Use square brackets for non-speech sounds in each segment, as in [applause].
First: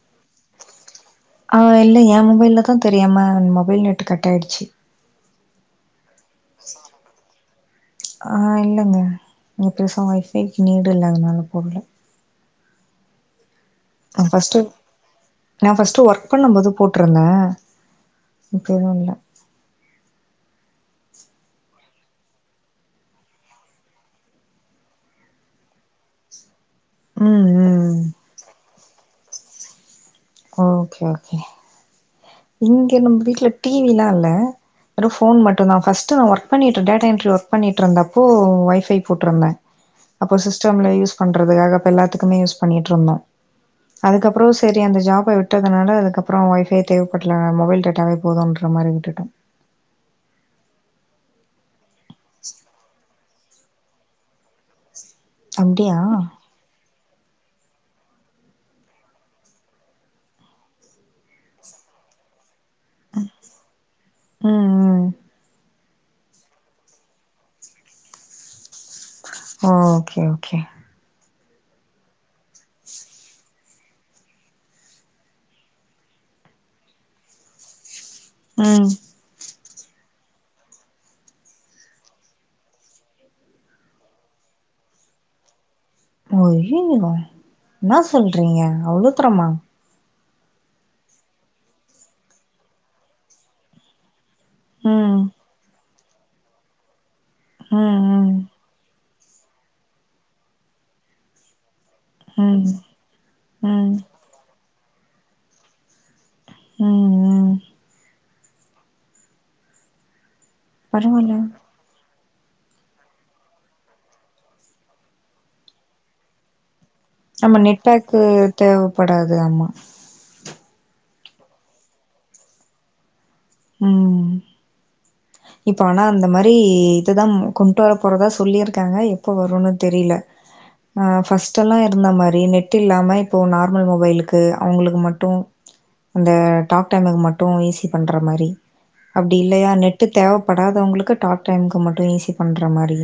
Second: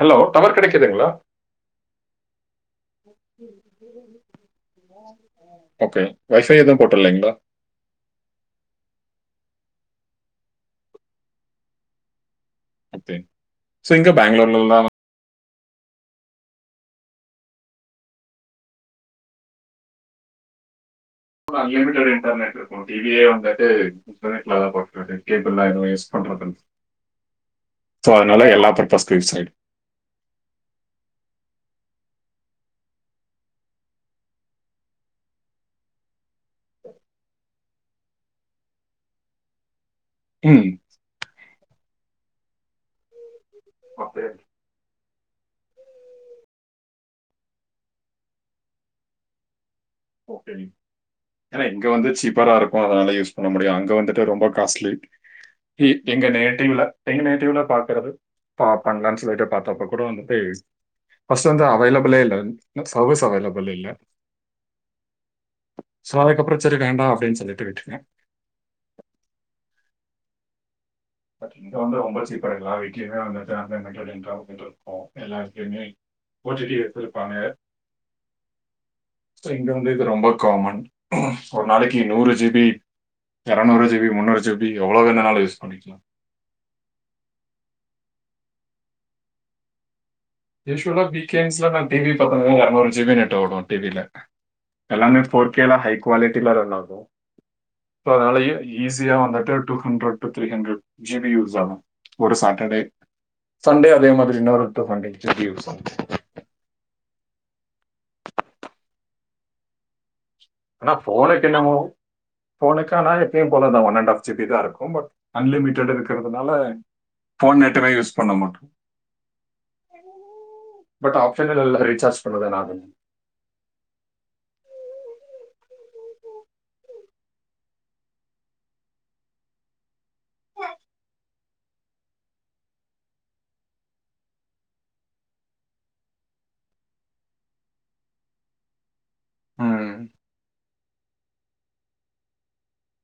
Hello tower கிடைக்குதுங்களா ஆ இல்ல ஏன் மொபைல்லதா தெரியாம மொபைல் நெட்டு் கட் ஆயிடுச்சு ஓகே வைபை எதுவும் போட்டுல்லைங்களா ஆ இல்லைங்க இங்க பெருசா ஒய் ஃபைக்கு நீடு இல்லாதனால போடல ஓகே ஸோ இங்கே அது ஃபஸ்ட்டு பெங்களூர்லாம் நா ஃபஸ்ட்டு ஒர்க் பண்ணம்போது போட்ருந்தே இப்ப எதுவும் இல்ல அன்லிமிட்டேட் டேட்டா நெட்டிருக்கும் டிவியே வந்துட்டு இன்டர்நெட்ல தா பாக்கறது கேபிள்லாம் எதுவும் யூஸ் பண்றதுல்ல ம் ம் சோ அதனால எல்லா பர்பஸ்க்கும் யூசாயி ஓகே ஓகே இங்க நம்ம வீட்ல டீவில்லா இல்ல வெறு ஃபோன் மட்டுந்தா ஃபர்ஸ்ட் நா ஒர்க் பண்ணீட்ருந்தே டேட்டா என்ட்ரி ஒர்க் பண்ணிட்டு இருந்தப்போ ஒய்ஃபை போட்ருந்தே அப்போ ம் சிஸ்டம்ல யூஸ் பண்றதுக்காக அப்ப எல்லாத்துக்குமே யூஸ் பண்ணிட்டு இருந்தோம் ஓகே அதுக்கப்புறம் சேரி அந்த ஜாப விட்டதுனால அதுக்கப்பறம் ஒய்ஃபையே தேவப்படல மொபைல் டேட்டாவே போதுன்ற மாரி விட்டுட்டோம் ஓகேனி ஏனா இங்க வந்து சீப்பரா இருக்கும் அதனால யூஸ் பண்ண முடியும் அங்க வந்துட்டு ரொம்ப காஸ்லி அப்டியா எங்க நேட்டிவ்ல எங்க நேட்டிவ்ல பாக்கறது பா பண்லான்னு சொல்லிட்டு பாத்தப்ப கூட வந்துட்டு ஃபர்ஸ்ட் வந்து அவைலபல்லே இல்ல சர்வீஸ் அவைலபல் இல்ல ம் ம் சோ அதுக்கப்பறம் சரி வேண்டா அப்டின்னு சொல்லிட்டு விட்டுட்டே ஆ ஓகே ஓகே பட் இங்க வந்து ரொம்ப சீப்பா எல்லார் வீட்லயுமே வந்துட்டு ஆன்லைன் நெட்ஒர்க் இன்டர்நெட் இருக்கும் எல்லார் வீட்லயுமே போர் ஜி பி எடுத்துருப்பாங்க ம் சோ இங்க வந்து இது ரொம்ப காமன் ஒரு நாளைக்கு நூறு ஜி பி எரநூறு ஜி பி முன்னூறு ஜி பி எவ்ளோ வேணுன்னாலும் யூஸ் பண்ணிக்கலாம் அய்யயோ என்னா சொல்றீங்க அவ்ளோ தரமா யூஸ்வலா வீக்கென்ஸ்ல நான் டிவி பாத்தன்னா எரநூறு ஜி பி நெட்டு ஓடும் டிவில்ல ம் எல்லாமே ஃபோர்க்கேல்லாம் ஹை குவாலிட்டில ரன் ஆகும் ம் ம் அதனாலயே ஈஸியா வந்துட்டு two hundred to three hundred G B use ஆகும் ஒரு ம் சாட்டர்டே சண்டே ம் அதே மாதிரி இன்னொரு டூ ஹண்ட்ரட் ஜி பி யூசாகும் ம் ம் ஆனா பரவால்ல ஃபோர்ரெட் என்னவோ போனுக்கானா எப்பயும் போல தா one and half G B தா இருக்கும் பட் அன்லிமிட்டேட் இருக்கிறதுனால நம்ம ஃபோன் நெட்டுமே யூஸ் நெட்பேக்கு பண்ண மாட்டோம் தேவப்படாது ஆமா பட் ஆப்சன்ல்ல ரீச்சார்ஜ் பண்றதனாலும் ம் இப்ப ஆனா அந்த மாரி இது தா கொண்டு வர போறதா சொல்லியிருக்காங்க எப்போ வருன்னு தெரில ஆ ஃபர்ஸ்ட்டெல்லாம் இருந்த மாரி நெட் இல்லாம இப்போ நார்மல் மொபைலுக்கு அவங்களுக்கு மட்டும் அந்த டாக் டைமுக்கு மட்டும் ஈஸி பண்ற மாரி அப்டி இல்லையா நெட் ம் ட்டு தேவப்படாதவங்களுக்கு டாக் டைமுக்கு மட்டும் ஈஸி பண்ற மாரி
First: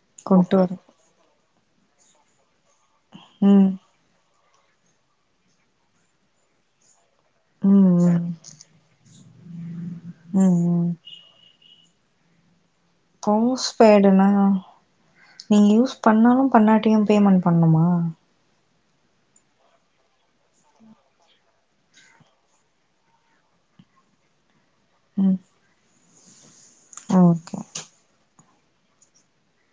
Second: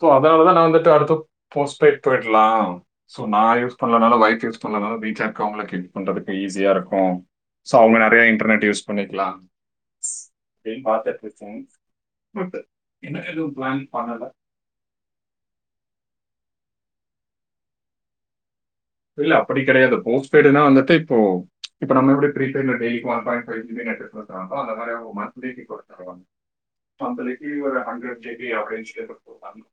சோ கொண்டு அதனாலதான் நான் வர வந்துட்டு அடுத்து போஸ்பேய்டு போய்டலா சோ நா ம் யூஸ் ப அதானால ஒய்ப் யூஸ் பண்ணாதால வீட்ல இருக்குவங்களுக்கு யூஸ் பண்றதுக்கு ஈஸியா இருக்கும் சோ ம் அவங்க யா ம் நிறைய இன்டர்நெட் யூஸ் பண்ணிக்கலா ம் ஆப்டின்னு ம். பாத்துட்டு இருக்க போஸ் பண்ணலை பேய்டுனா நீங்கள் யூஸ் பண்ணாலும் பன்னாட்டியும் பேமெண்ட் பண்ணுமா இல்ல அப்டி கிடையாது போஸ்பெய்டுனா வந்துட்டு இப்போ இப்ப நம்ம எப்டி prepaid daily one point five G B net குடுக்குறாங்களோ அதுமாரி ஒரு ம் மாசதுக்கு போட்டு தருவாங்க மன்த்லிக்கு ஓகே. ஒரு ஹண்டர் ஜேபி அப்டேஷன் குடுத்தாலும்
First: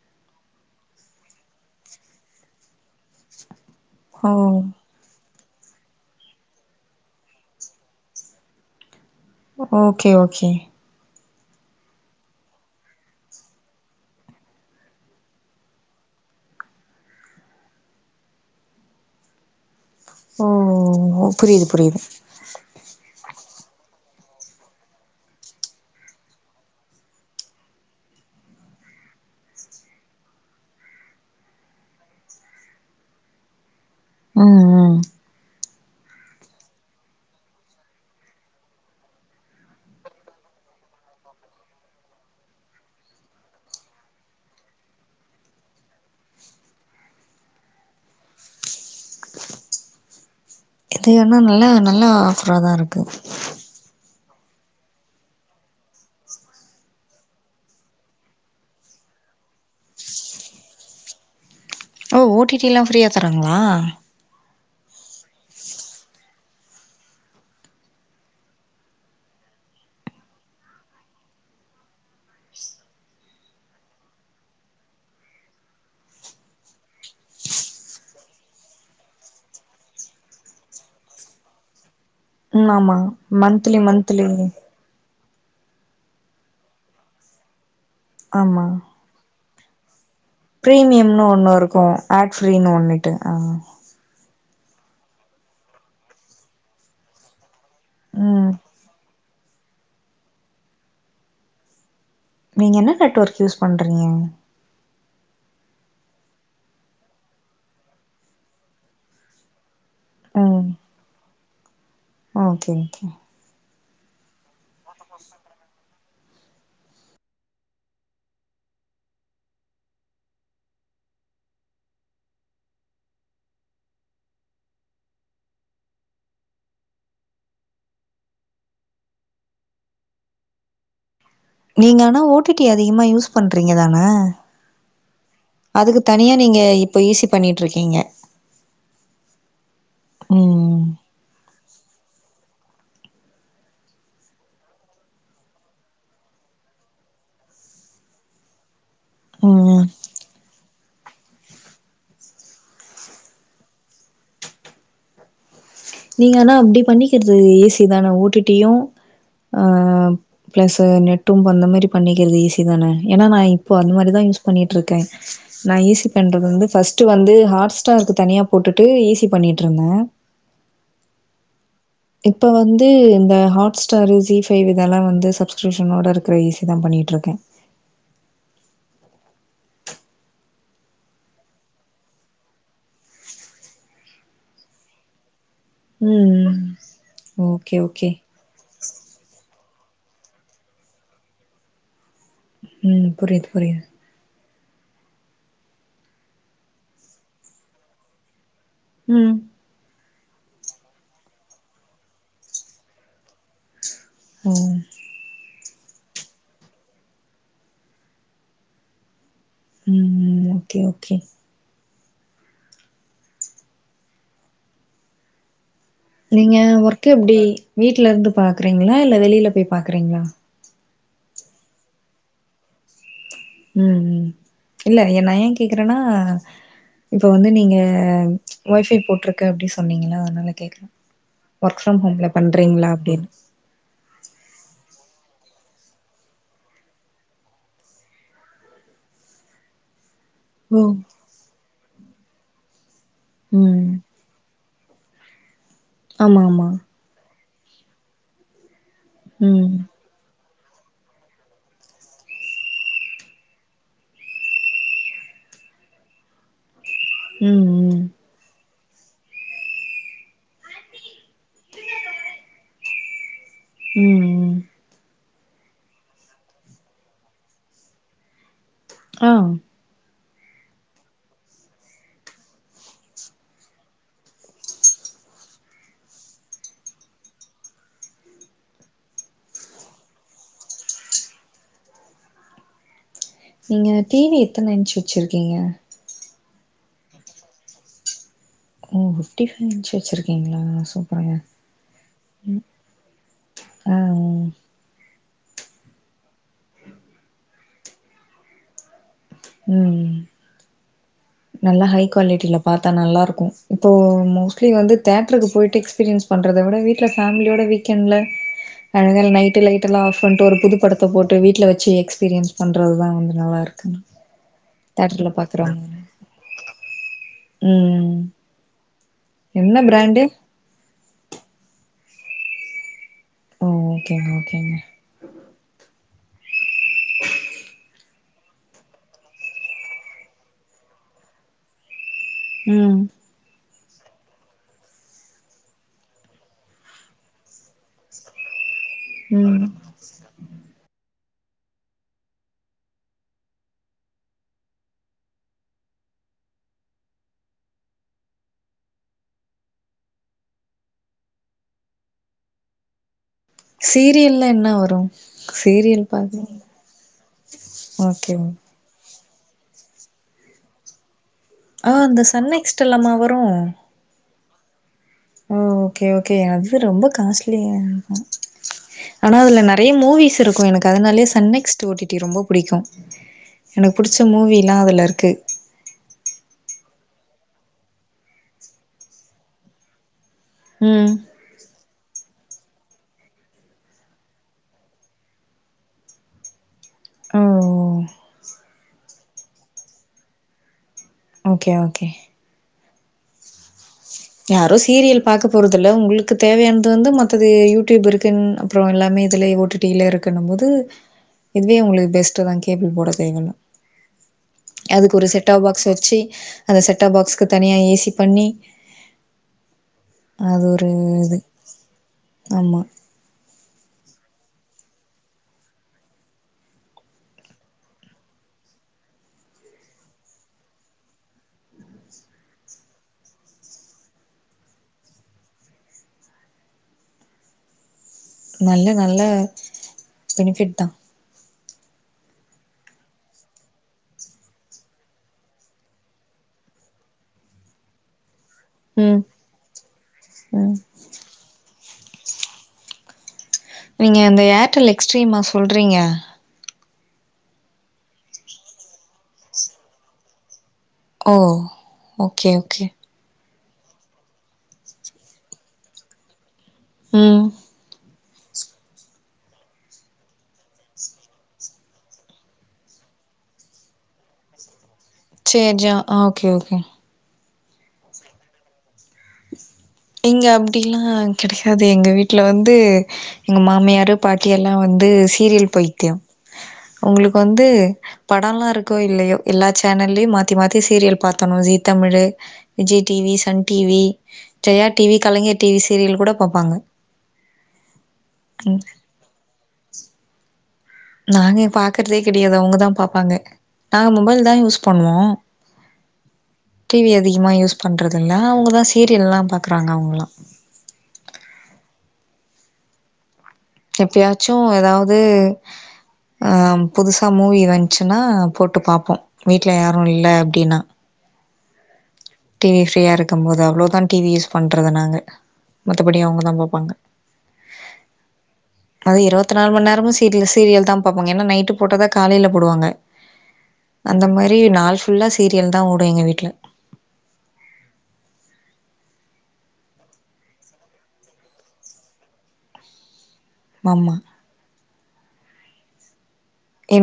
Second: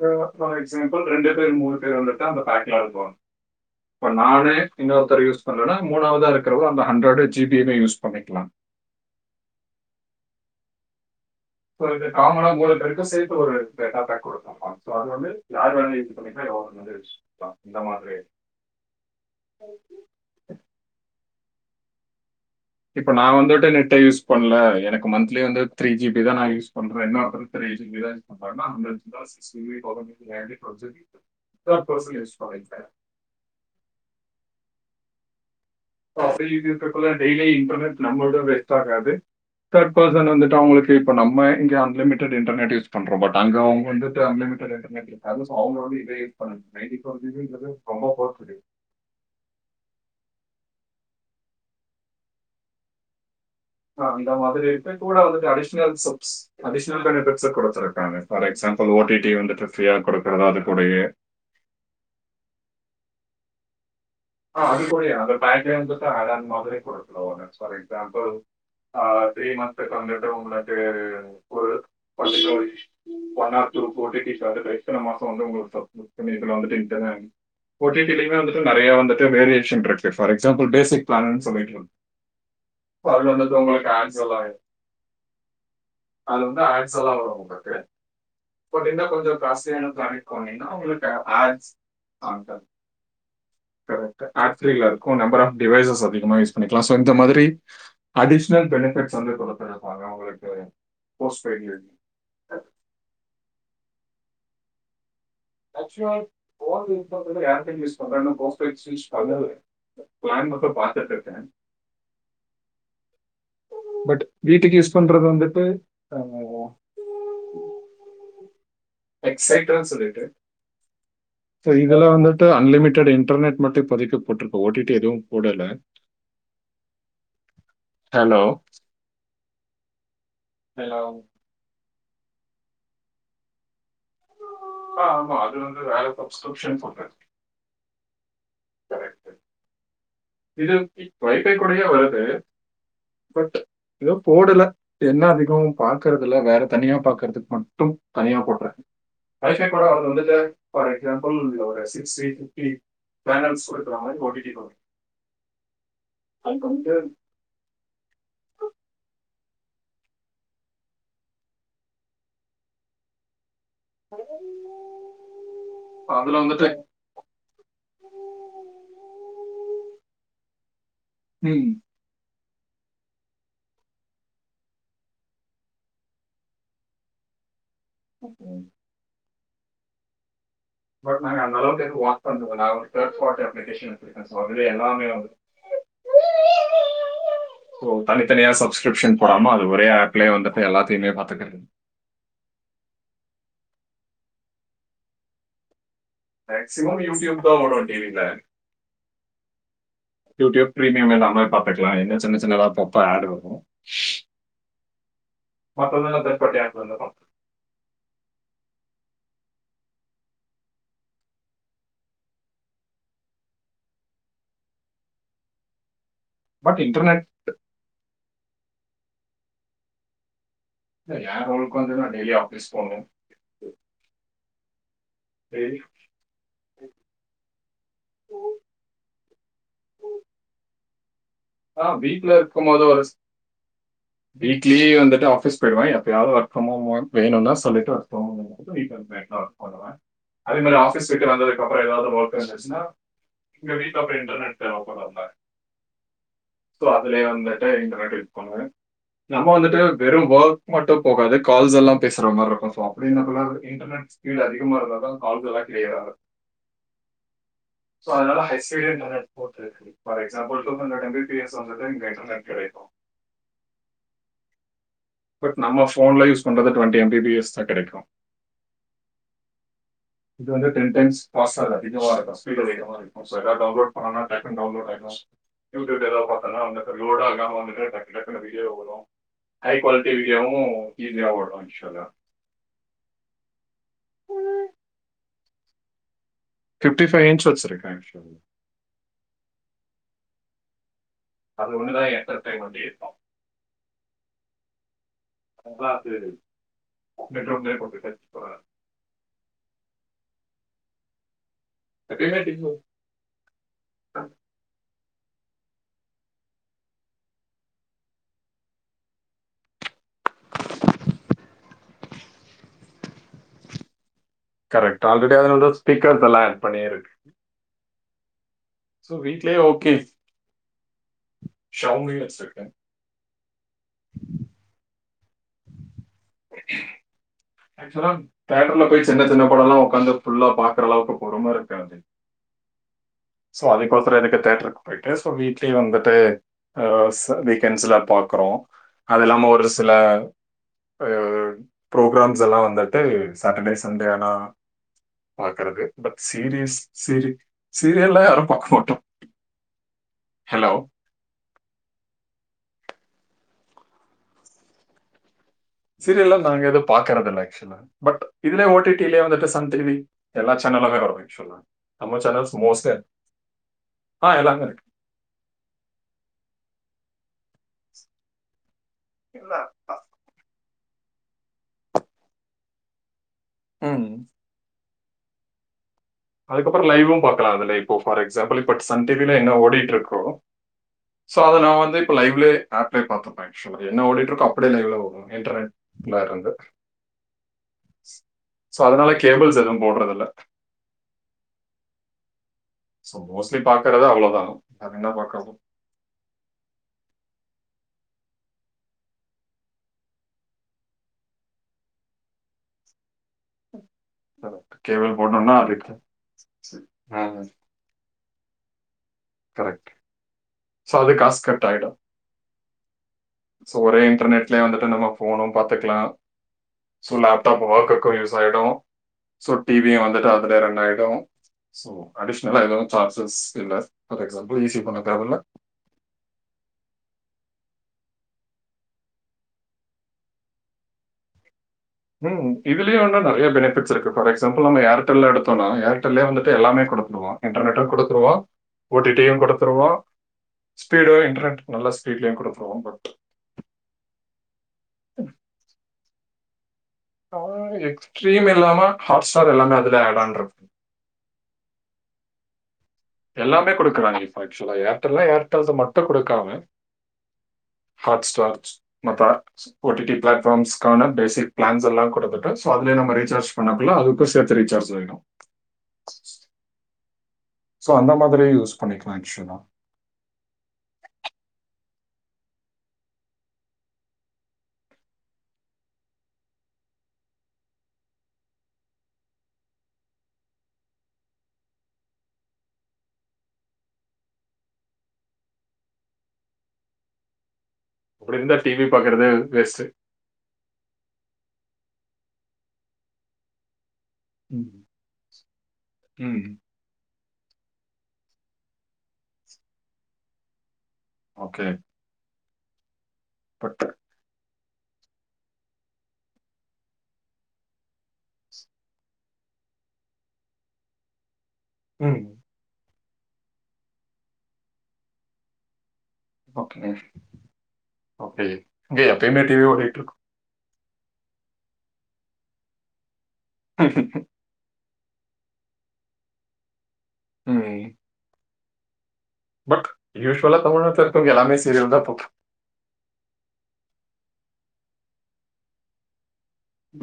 இப்ப ஃபார் எக்ஸாம்பிள் ரெண்டு பேர் மூணு பேர் வந்துட்டு அந்த பேக்ல இருப்பாங்க இப்ப ஓ நானே இன்னொருத்தர் யூஸ் பண்றேன்னா மூணாவதான் இருக்கவ அந்தஹண்ட்ரட் ஜி பியுமே யூஸ் பண்ணிக்கலா ஓகே ஓகே இது காமனா மூணு பேரு சேர்த்து ஒரு டேட்டா பேக் குடுப்பாங்க சோ அது வந்து யாரு வேனா ஈசி ப [unintelligible] இந்த மாதிரியே ஓ ஓ ஓ புரிது புரிது இப்ப நான் வந்துட்டு நெட்டை யூஸ் பண்ல எனக்கு மந்த்லி வந்து த்ரீ ஜி தான் யூ பண்றேன் இன்ன அறம் த்ரீ ஜிபி தான் யூஸ் பன் [unintelligible] ம் ம். ப்ராஃபில் இஜியண்ட்குள்ள டெய்லி இன்டர்நெட் நம்முள்து வேஸ்ட் ஆகாது தெர்ட் பெர்சன் வந்துட்டு அவங்களுக்கு இப்ப நம்ம இங்க அன்லிமிட்டட் இன்டர்நெட் யூஸ் பண்றோ பட் அங்க அவங்க வந்துட்டு அன்லிமிட் இன்டர்நெட் பர்மஸ் அவங்க வந்து இதே யூஸ் பண்ண நைன்ட்டி பெர்சென்ட்ங்குறது காமன் ஃபார் டுடே [inaudible] இது என்னா நல்ல நல்ல ஆஃபராதா இருக்கு ஆ அந்த மாதிரி இப்ப கூட வந்து அடிஷ்னல் சப்ஸ் அடிஷ்னல் பெனிஃபிட்ஸ் குடுத்துருக்காங்க ஃபார் எக்ஸாம்பிள் ஓடிடி வந்துட்டு ஃப்ரீயா குடுக்குறது அது கூடயே ஓ ஓடிடிலா ஃப்ரீயா தராங்களா ஆ அது கூடயே அது பேக்கிரவுண்ட்தா அது அந்த மாதிரியே குடுக்கலா அவஙக ஃபார் எக்ஸாம்பில் அ த்ரீ மந்த்க்கு வந்துட்டு உங்களுக்கு ஒரு பத்துக்கு ஒன் ஆர் டூ ஃபோர்டி டிஸ் வந்துட்டு இத்தன மாசம் வந்து உங்களுக்கு சப்ஸ்கிரிப்ஷன் இதுல வந்துட்டு இன்ட்டர்நெட் ஓ டி டி லயுமே நெறய வந்துட்டு நெறய வந்துட்டு வேரியேஷன் இருக்கு ஃபார் எக்ஸாம்பிள் பேசிக் பிளான்னுன் சொல்லிட்டு இருக் ம் ஆமா இப்ப அது வந்துட்டு மந்த்லி உங்களுக்கு மந்த்லி ஆன்ஸலாய அது வந்து ஆட்சலா வரு உங்களுக்கு ஆமா [unintelligible] என்ன கொஞ்சோ காஸ்டலியான பிளானு பிரீமியம்னு ஒண்ணு இருக்கு ஆட் ஃப்ரீனு ஒன்னுட்டு கரெக்ட்டு ஆட்ஃப்ரீல இருக்கு நம்பர் ஆஃப் டிவைசஸ் அதிகமா யூஸ் பண்ணிக்கலா சோ இந்த மாதிரி ம் அடிஷ்னல் பெனிபிட்ஸ் வந்து குடுத்துருப்பாங்க உங்களுக்கு போஸ்ட் பெய்ட்ல இருந்து நீங்க என்ன கட்ஒர்க் யூஸ் பண்றீங்க ஆக்சுவ ஃபோன் யூஸ் பண்றது யாருமே யூஸ் பண்றனா போஸ்ட்பெய்ட் யூஸ் பண்ணவே இல்ல பிளான் மட்டு பாத்துட் இருக்க ஆ தாங்யூ பட் வீட்டுக்கு யூஸ் பண்றது வந்துட்டு ஆ எக்ஸைட்டோ சொல்லிட்டு பிளாக் எங்கள வந்துட்டு அன்லிமிடெட் இன்டர்நெட் மட்டு இப்பதைக்கு போட்ருக்கு ஓடிடி எதுவு போடல பிளாக் ஹலோ ஹலோ நீங்க ஆனா ஓடிடி அதிகமாக யூஸ் பண்ணுறீங்க தான ஆ ஆமா அது வந்து வேற சப்ஸ்கிரிப்ஷன் சப்ரேட் பண்ணிட்ருக்கீங்க ம் பி எஸ் பி வைஃபை கூடயே வருது பட் இன்னு போடல என்ன அதிகமா பாக்குறதுல வேற தனியா பாக்குறதுக்கு மட்டு தனியா போட்ற வைஃபை ம் கூட வரு நடுவ்ல ஃபார் எக்ஸாம்பிள் ஒரு சிக்ஸ் எயிட் ஃபிப்டி பேனல்ஸ் குடுக்கிற மாரி ஓ டி டி குடுக் நீங்க ஆனா அப்படி வந்துட்டு பண்ணிக்கிறது ஈசி தான ஓ டி டியு ஆ பிளஸ் அது நெட்டு அந்த மாரி பண்ணிக்கிறது ஈஸி தான ஏன்னா நா இப் இப்போ அந்த மாரிதா யூஸ் பண்ணிட்டு இருக்க நான் ஈசி அதுல பண்றது வந்து வந்துட்டு ஃபர்ஸ்ட் ஃபர்ஸ்டு வந்து ஹாட்ஸ்டார்க்கு தனியாக போட்டுட்டு ஈஸி பண்ணிட்டு இருந்த ம் இப்போ வந்து இந்த ஹாட்ஸ்டாரு ஜி ஃபைவ் இதெல்லா வந்து சப்ஸ்கிரிப்ஷனோட இருக்குற ஈஸி தா பண்ணிட்ருக்க ஓகே பட் நாங்க அந்தளவுக்கு எதும் வொர்க் பண்றதுல்ல நா வந்து தேர்ட் பார்ட்டி அப்ளிகேஷன் எடுத்திருக்க சோ அதுலயே எல்லாமே வந்துட்டு ம் ம் ஓகே ஓகே த்தனயா சப்ஸ்கிரிப்ஷன் போடாம அது ஒரே ஆப்லே வந்துட்டு எல்லாத்தையுமே பாத்துகுறது ம் புரியுது புரியது மேக்சிமம் யூடியூப் தா ஓடு டி வி ல ம் யூடியூப் ப்ரீமியம் இல்லாமலே பாத்துக்கலா என்ன சின்ன சின்னதா அப்பப்ப ஆடு வரு ம் மத்ததெல்லா தென்பட்டியாக் வந்துரு ம் ம் ஓகே ஓகே நீங்க பட் ஒர்க் இன்டர்நெட் எப்டி வீட்ல இருந்து பாக்குறீங்களா இல்ல வெளில போய் பாக்குறீங்ளா இல்ல ஏ வொர்க் வந்து என்னனா டெய்லி ஆஃபிஸ் போணு ம் ம் இல்ல இது எ நா ஏ டெய்லி கேக்குறனா இப்ப வந்து நீங்க ஒய்ஃபை போட்ருக்க அப்டி சொன்னீங்களா அதனால கேக்கறே ஒர்க் ஆ ஃப்ரம் ஹோம்ல வீட்ல இருக்கும்போது பண்றீங்ளா ஒரு அப்டின்னு வீக்லி வந்துட்டு ஆஃபீஸ் போய்ருவே எப்பயாவ்து ஒர்க் ஃப்ரம் ஹோம் ஒர்க் வேணுனா சொல்லிட்டு ஒர்க் பண்ண வெண்டியதா வீட்லருந்து லைட்டா ஒர்க் பண்ணுவ அதே மாரி ஓ ஆஃபிஸ் விட்டு வந்ததுக்கப்பற எதாவ்து ஒர்க் வந்துச்சுன்னாங்க உங்க ம் வீட் அப்ப இன்டர்னெட் தேவப்படுல்ல ஆமா ஆமா அதுலயே வந்துட்டு இன்டர்நெட் யூஸ் பண்ணுவே நம்ம ம் வந்துட்டு வெறு வொர்க் மட்டு போகாது கால்ஸ் எல்லா பேசுற மார்ருக்கு சோ அப்டி இனபிள்ளா இருக்கே இன்டர்நெட் ஸ்பீடு அதிகமா இருந்தா தா கால்ஸ் எல்லா கிளியராகு ம் ம் சோ அதனால எஸ்டர்டே நானே போட்ருவே கண்டிப்பா example two hundred M B ஃப்ரீயாஸ் வந்ததுதா இங்க இன்டர்நெட் கெடைக்கு ம் ம் பட் நம்ம ஃபோன்ல யூஸ் பண்றது twenty M B P S தா கெடைக்கு ஆம் இது வந்து டென் டைம்ஸ் பாஸ்வேர்ட் அதிகமா இருக்கு ஸ்பீடு அதிகமா இருக் அப்ப எதாவ்து டவுன்லோட் பண்ணனுனா டக்குனு டவுன்லோட் ஆய்ரு யூடியூப்ல எதாவ்து பாத்தனா வந்துட்டு லோட் ஆகாம வந்துட்டு டக் டக்குனு வீடியோவு வரு ஹை கோலிட்டி விடியோவு ஈஸியா ஓடு ஆக்சுவலா நீங்க டி வி எத்தனை இன்ச் வச்சுருக்கீங்க ஃபிஃப்டி ஃபைவ் இன்ச் வச்சுருக்க ஆக்சுவலி ஓ ஃபிஃப்டி ஃபைவ் இன்ச் வச்சுருக்கீங்ளா சூப்பருங்க அது ஒன்னுதா எண்டர்டெய்மெண்ட்டே ஆ ம் உங்களா சேரி நைட்டோட நைட் ஒங்கிட்டஸ்ட் போறா ம் ம் நல்லா ஹை எப்பயுமே குவாலிட்டில டிவி பாத்தா நல்லாருக்கு இப்போ மோஸ்ட்லி வந்து தேட்ருக்கு போயிட்டு எக்ஸ்பீரியன்ஸ் பண்றத விட வீட்ல ஃபேம்லியோட வீக்கெண்ட்ல அது வேற நைட்டு லைட்டெல்லா ஆஃப் பண்ட்டு ஒரு புது படத்த போட்டு வீட்ல வெச்சு எக்ஸ்பீரியன்ஸ் பண்றதுதா வந்து நல்லாருக்குங்க கரெக்ட் ஆல்ரெடி அதனாலதா ஸ்பீக்கர்ஸெல்லா ஆட் பண்ணியிருக்கு ம் ம் சோ வீட்லயே என்ன ஓகே பிராண்டு ஷவ்ங்கயே வச்சுருக்கே ஓ ஓகேங்க ஓகேங்க தேட்டர்ல போய் சின்ன சின்ன படம்ல்லாம் உக்காந்து ஃபுல்லா பாக்குற அளவுக்கு பொறும இருக்காது ம் சோ அதுக்கு ஒருத்தரு எதுக்கு தேட்டருக்கு போயிட்டு சோ வீட்லயே வந்துட்டு அ ச வீக்கெண்ட்ஸ்ல பாக்குறோ அது இல்லாம ஒரு ம் சில அ பிரோகராம்ஸ் எல்லாம் வந்துடு சட்டர்டே சண்டே அனா பாக்குறது பட் சீரியஸ் சீரி சீரியல்ல யாரும் பாக்க மாட்டோ ஹலோ சீரியல்ல என்ன வரு சீரியல் சீரியலா பாக்க நாங்க எது பாக்கறதில்ல ஆக்சுவல பட் ஓகே இதுல ஓட்டிட்டு ஓடிலே வந்துட்டு சந்திவி எல்லா சேனல் உ வரு ஆக்சுலா ஆ அந்த சன் நெக்ஸ்ட் எல்லாம வரு ஆ எல்லாமே இருக்கு ஓ ஓகே ஓகே அது ரொம்ப காஸ்ட்லிய இருக்கு ஆனா அதுல எல்லா- நெறைய மூவிஸ் இருக்கு எனக்கு அதனாலயே சன்னெக்ஸ்ட் ஓட்டிட்டி ரொம்ப புடிக்கு எனக்கு ம் புடிச்ச மூவிலா அதுல இருக்கு அதுக்கப்புரோ லைவு பாக்கலா அதுல இப்போ ஃபார் எக்ஸாம்பில் இப்ப சன் டிவில என்ன ஓடிட்டு இருக்கோ ம் சோ அத நான் வந்து இப்ப லைவ்லயே ஆப்லயே பாத்துறுவே என்ன ஓடிட்டு இருக்கோ அப்படியே லைவ்ல வரு இன்டர்நெட்ல இருந்து ஓ சோ அதனால கேபிள்ஸ் எது போடுறது இல்ல ஓகே ஓகே சோ மோஸ்லி பாக்கறத அவ்ளோதா அத என்ன பாக்குறது அதுல உங்களுக்கு தேவையானது வந்து மத்தது யூடியூப் இருக்குன் அப்புரோ எல்லாமே இதுல ஓடிடில இருக்குன்னும் போது இதுவே உங்களுக்கு பெஸ்ட் தா கேபிள் போட தேவையில்ல கேபிள் அதுக்கு ஒரு செட்டா போடணும்னா பாக்ஸ் அதுக்கு வச்சி அந்த செட்டாப் பாக்ஸ்க்கு தனியா ஏசி பண்ணி கரெக்ட் அது ஒரு ஸோ அது இது காசு ஆமா சோ ஒரே இன்டர்நெட்லயே வந்துட்டு நம்ம போனு பாத்துக்கலா சோ லேப்டாப் ஒர்க் கு யூஸ் ஆயுடு சோ டிவியும் வந்துட்டு அதுல ரன் ஆயுடு சோ அடிஷனலா எதவும் சார்ஜஸ் இல்ல பார் எக்ஸாம்பிள் ஈசி பண்ண தேவ இல்ல நல்ல நல்ல பெனிஃபிட் தா ம் இதுலையு வந்துட்டு நெறைய பெனிபிட்ஸ் இருக்கு ஃபார் எக்சாம்பில் நம்ம ஏர்டெல்ல எடுத்தோனா ஏர்டெல்லே வந்துட்டு எல்லாமே கொடுத்துடுவா இன்டர்நெட்டூ குடுத்துருவா ஓ டி ம் டி யும் கொடுத்துருவா ம் ஸ்பீடு இன்டர்நெட் நல்ல ஸ்பீட்லயு குடுக்கு பட் நீங்க இந்த ஏர்டெல் எக்ஸ்ட்ரீமா சொல்றீங்க எக்ஸ்ட்ரீம் இல்லாம ஹாட்ஸ்டார் எல்லாமே அதுல add on O okay okay எல்லாமே கொடுக்குறாங்க இப்ப ஆக்சுவலா ஏர்டெல்னா ஏர்டெல் மட்டு குடுக்காம ம் ஹாட்ஸ்டார் மத்தா ஓ டி டி பிலாட்ஃபார்ம்ஸ்க்கான பேசிக் பிளான்ஸ்ல்லா கொடுத்துட்டு சொ அதுல நம்ம ரீசார்ஜ் பண்ணம்மில்ல அதுக் கு சேத்து ரீசார்ஜ் செய்ணு சேஞ்ஜா ஆ ஓகே ஓகே சோ அந்த மாதிரி யூஸ் பண்ணிக்லா ஆக்சுலா இங்க அப்டிலா கெடையாது எங்க வீட்ல வந்து எங்க மாமியாரு பாட்டி எல்லா வந்து சீரியல் பைத்தியோ அவங்களுக்கு வந்து படொல்லா இருக்கோ இல்லையோ எல்லா சேனல்லயு மாத்தி மாத்தி சீரியல் பாத்தர்ணு ஜீ Tamil Vijay T V Sun T V Jaya T V Kalaignar T V serial கூட பாப்பாங்க இப்பிடிர்ந்தா டி ம். வி பாக்கறதே வேஸ்டு நாங்க பாக்கறதே கெடையாது அவொங்கதா பாப்பாங்க நாங்க மொபைல்தா ம். யூஸ் பண்ணுவோ ம். டி வி அதிகமா யூஸ் பண்றதில்ல அவங்கதா சீரியல்ல பாக்குறாங்க அவங்களா ஓகே பட்டு எப்பயாச்சூ எதாவதூ ஆம் புதுசா மூவி வந்ச்சுனா போட்டு பாப்போ வீட்ல யாரு இல்ல அப்டினா ம் டி வி ஃப்ரீயா இருக்கம்போது அவ்ளோதா டி வி யூஸ் பண்றது நாங்க மத்தபடி அவங்க தா ஓகே. பாப்பாங்க ஓகே. இங்க அது எப்பயுமே இருவத்து டிவி நால் மண் ஓடிட்டு நேரமூ இருக்கும். சீ வீட்ல சீரியல்தா பாப்பாங்க ஏனா நைட்டு போட்டத காலையில போடுவாங்க அந்த மார் ரீ நாள் ஃபுல்லா சீரியல்தா ஓடூ எங்க வீட்ல உம் பட் யூஸ்வலா தமிழ் நாட்ல இருக்றவங்க எல்லாமே சீரியல்தா பாப்பா மாம்மா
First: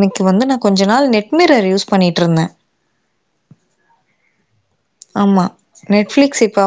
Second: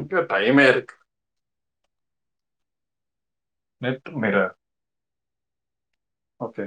இங்க வந்து நா டைமே கொஞ்ச இருக்கு. நாள் நெட்மிரர் யூஸ் பண்ணிட்ருந்தே நெட் மிரர் ஆமா நெட்ஃபிளிக்ஸ் இப்ப ஓகே.